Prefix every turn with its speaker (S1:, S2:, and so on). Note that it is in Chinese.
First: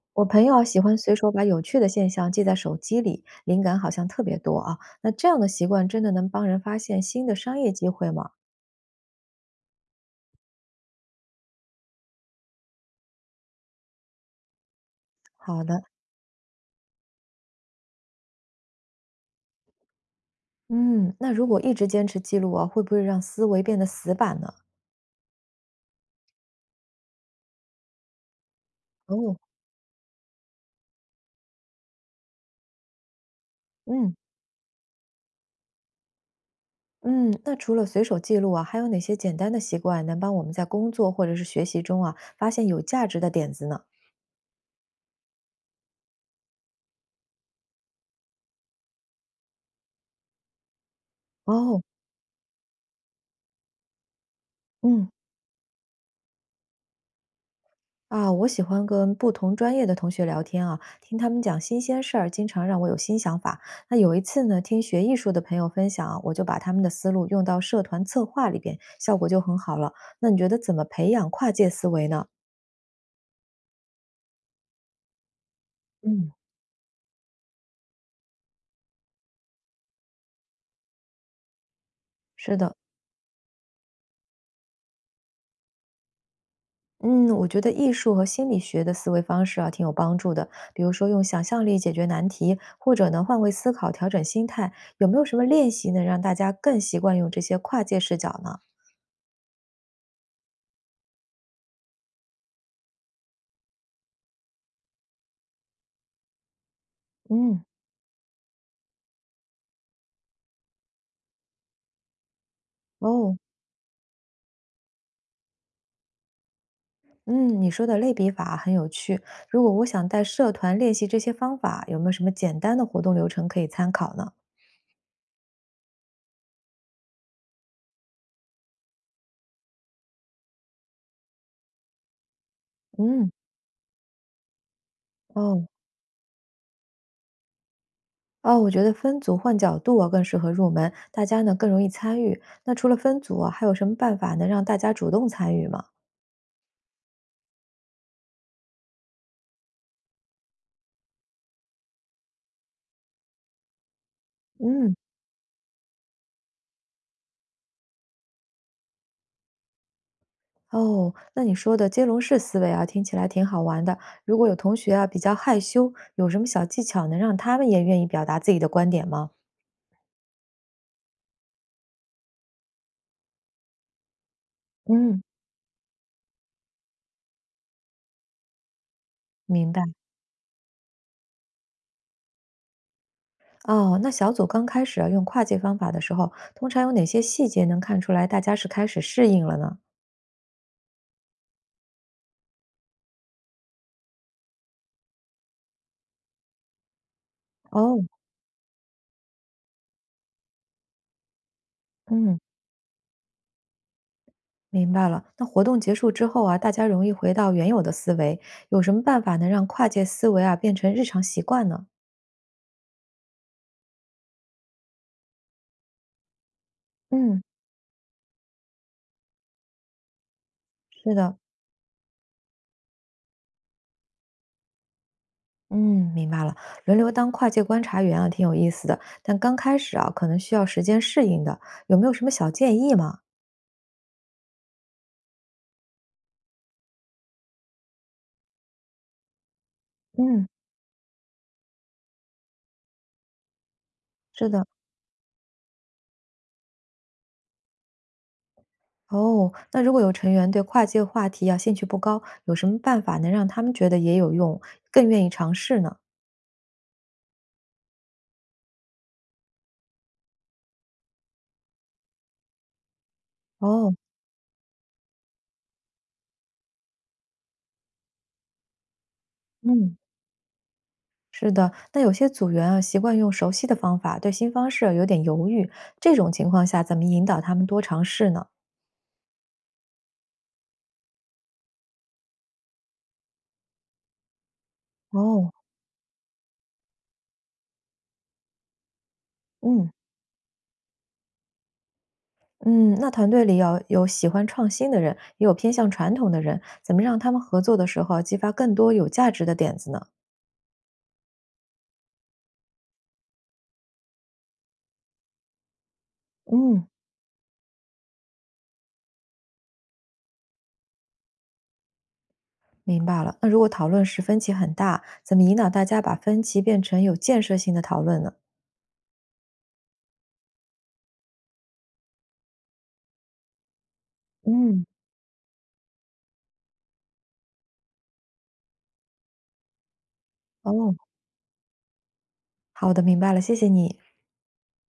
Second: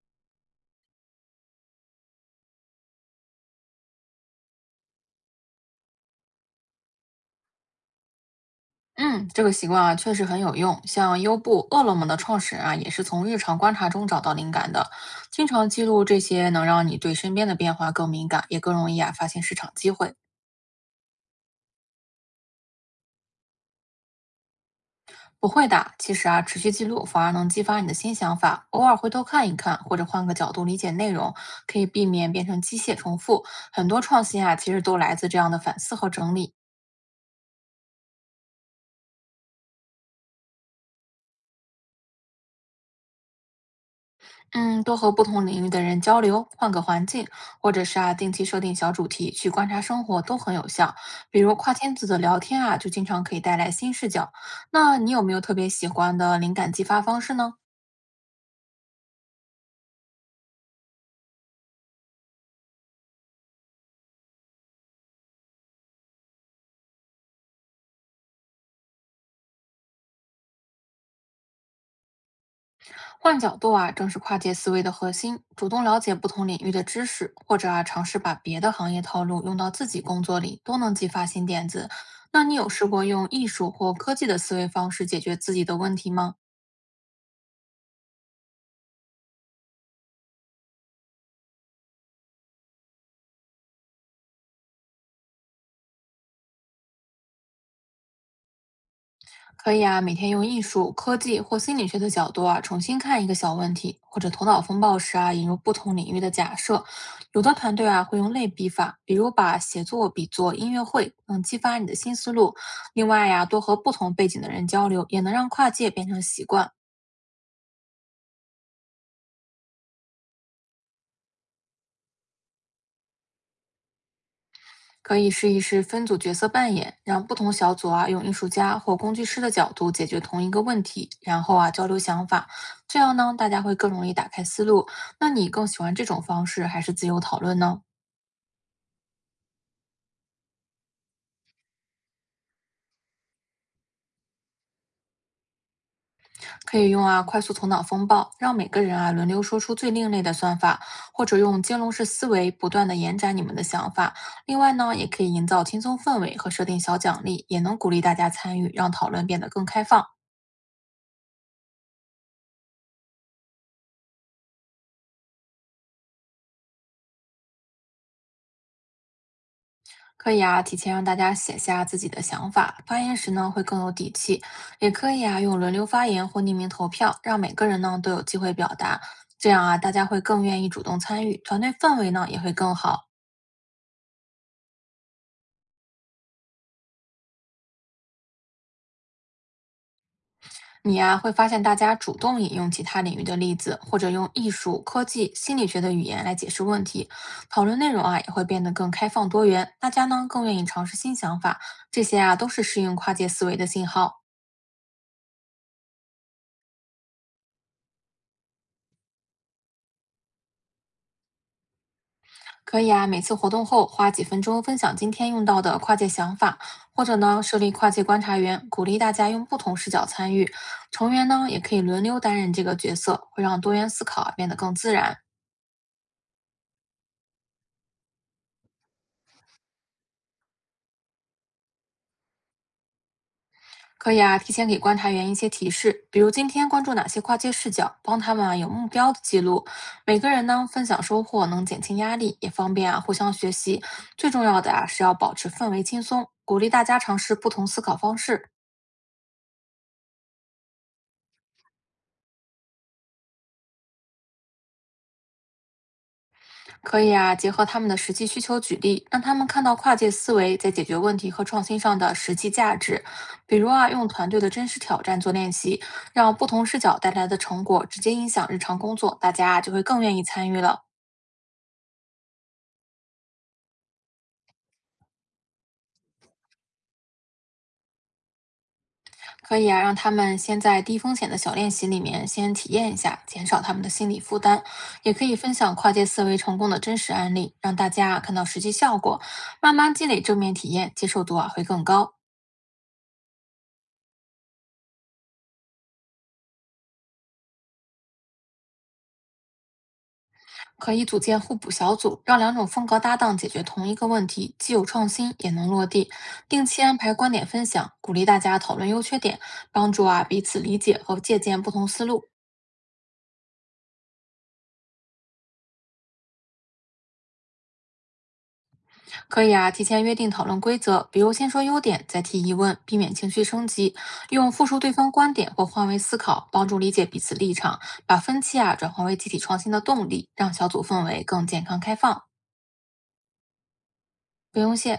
S1: 我朋友啊喜欢随手把有趣的现象记在手机里，灵感好像特别多啊。那这样的习惯真的能帮人发现新的商业机会吗？
S2: 嗯，这个习惯啊确实很有用。像优步、饿了么的创始人啊，也是从日常观察中找到灵感的。经
S1: 好
S2: 常
S1: 的，
S2: 记录这些，能让你对身边的变化更敏感，也更容易啊发现市场机会。
S1: 嗯，那如果一直坚持记录啊，会不会让思维变得死板呢？
S2: 不会的，其实啊，持续记录反而能激发你的新想法。偶尔回头
S1: 哦，
S2: 看一看，或者换个角度理解内容，可以避免变成机械重复。很多
S1: 嗯
S2: 创新啊，其实都来自这样的反思和整理。
S1: 嗯，那除了随手记录啊，还有哪些简单的习惯能帮我们在工作或者是学习中啊，发现有价值的点子呢？
S2: 嗯，多和不同领域的人交流，换个环境，或者是啊，定期设定小主题去观察生活都很有效。比如跨
S1: 哦，
S2: 圈子的聊天啊，就经常可以带来新视角。那
S1: 嗯。
S2: 你有没有特别喜欢的灵感激发方式呢？
S1: 啊，我喜欢跟不同专业的同学聊天啊，听他们讲新鲜事儿，经常让我有新想法。那有一次呢，听学艺术的朋友分享啊，我就把他们的思路用到社团策划里边，效果就很好了。那你觉得怎么培养跨界思维呢？
S2: 换角度啊，正是跨界思维的核心。主动了解不
S1: 嗯，
S2: 同领域的知识，或者啊，尝试把别的行业套路用到自己工作里，都能激发新点子。那你
S1: 是
S2: 有
S1: 的，
S2: 试过用艺术或科技的思维方式解决自己的问题吗？
S1: 嗯，我觉得艺术和心理学的思维方式啊，挺有帮助的。比如说用想象力解决难题，或者呢换位思考，调整心态。有没有什么练习能让大家更习惯用这些跨界视角呢？
S2: 可以啊，每天用艺术、科技或心理学的角度啊，重新看一个小问题，或者头脑风暴时啊，引入不同领域的假设。有的
S1: 嗯，
S2: 团队啊会用类比法，比如把写作比作音乐会，能激发你的新思路。另外
S1: 哦。
S2: 呀、多和不同背景的人交流，也能让跨界变成习惯。
S1: 嗯，你说的类比法很有趣。如果我想带社团练习这些方法，有没有什么简单的活动流程可以参考呢？
S2: 可以试一试分组角色扮演，让不同小组啊用艺术家或工具师的角度解决同一个问题，然后啊交流想法，这样
S1: 嗯，
S2: 呢大家会更容易打开思路。那你
S1: 哦
S2: 更喜欢这种方式还是自由讨论呢？
S1: 哦，我觉得分组换角度啊更适合入门，大家呢更容易参与。那除了分组啊，还有什么办法能让大家主动参与吗？
S2: 可以用啊快速头脑风暴，让每个人啊轮流说出最另类的算法，或者用金融式思维不断的延展你们的想法。另外
S1: 嗯，
S2: 呢，也可以营造轻松氛围和设定小奖励，也能鼓励大家参与，让讨论变得更开放。
S1: 哦，那你说的接龙式思维啊，听起来挺好玩的。如果有同学啊比较害羞，有什么小技巧能让他们也愿意表达自己的观点吗？
S2: 可以啊，提前让大家写下自己的想法，发言时呢会更有底气。也可
S1: 嗯，
S2: 以啊，用轮流发言或匿名投票，让每个人呢都有机会表达。这样
S1: 明
S2: 啊，
S1: 白。
S2: 大家会更愿意主动参与，团队氛围呢也会更好。
S1: 哦，那小组刚开始啊，用跨界方法的时候，通常有哪些细节能看出来大家是开始适应了呢？
S2: 你呀、会发现大家主动引用其他领域的例子，或者用艺术、科技、心理学的语言来解释问题，讨论内
S1: 哦，
S2: 容啊也会变得更开放多元。大家呢更愿意尝试新想法，这些啊
S1: 嗯，
S2: 都是适应跨界思维的信号。
S1: 明白了。那活动结束之后啊，大家容易回到原有的思维，有什么办法能让跨界思维啊变成日常习惯呢？
S2: 可以啊，每次活动后花几分钟分享今天用到的跨界想法，或者
S1: 嗯，
S2: 呢设立跨界观察员，鼓励大家用不同视角参与。成
S1: 是
S2: 员
S1: 的，
S2: 呢也可以轮流担任这个角色，会让多元思考啊变得更自然。
S1: 嗯，明白了。轮流当跨界观察员啊，挺有意思的，但刚开始啊，可能需要时间适应的。有没有什么小建议吗？
S2: 可以啊，提前给观察员一些提示，比如今天关注哪些跨界视角，帮他们啊有目标的记录。每个人
S1: 嗯，
S2: 呢分享收获，能减轻压力，也方便啊互相学习。最重
S1: 是
S2: 要
S1: 的。
S2: 的啊是要保持氛围轻松，鼓励大家尝试不同思考方式，
S1: 哦，那如果有成员对跨界话题啊兴趣不高，有什么办法能让他们觉得也有用，更愿意尝试呢？
S2: 可以啊，结合他们的实际需求举例，让他们看到跨界思维在解决问题和创新上的实际价值。比如啊，
S1: 哦，
S2: 用团队的真实挑战做练习，让不同视角带来的成果直接影响日常工作，大家啊就会
S1: 嗯，
S2: 更愿意参与了。
S1: 是的，那有些组员啊习惯用熟悉的方法，对新方式啊有点犹豫，这种情况下怎么引导他们多尝试呢？
S2: 可以啊，让他们先在低风险的小练习里面先体验一下，减少他们的心理负担。也可以
S1: 哦，
S2: 分享跨界思维成功的真实案例，让大家啊看到实际效果，慢
S1: 嗯
S2: 慢积累正面体验，接受度啊会更高。
S1: 嗯，那团队里要有喜欢创新的人，也有偏向传统的人，怎么让他们合作的时候啊激发更多有价值的点子呢？
S2: 可以组建互补小组，让两种风格搭档解决同一个问题，既有创新，也能落地。定期
S1: 嗯。
S2: 安排观点分享，鼓励大家讨论优缺点，帮助啊彼此理解和借鉴不同思路。
S1: 明白了。那如果讨论时分歧很大，怎么引导大家把分歧变成有建设性的讨论呢？
S2: 可以啊提前约定讨论规则，比如先说优点，再提疑问，避免情绪升级。用复述
S1: 嗯，
S2: 对方观点或换位思考，帮助理解彼此立场，把分歧啊转化为集体创新的动力，让小组
S1: 哦，
S2: 氛围更健康开放。
S1: 好的，明白了，谢谢你。
S2: 不用谢。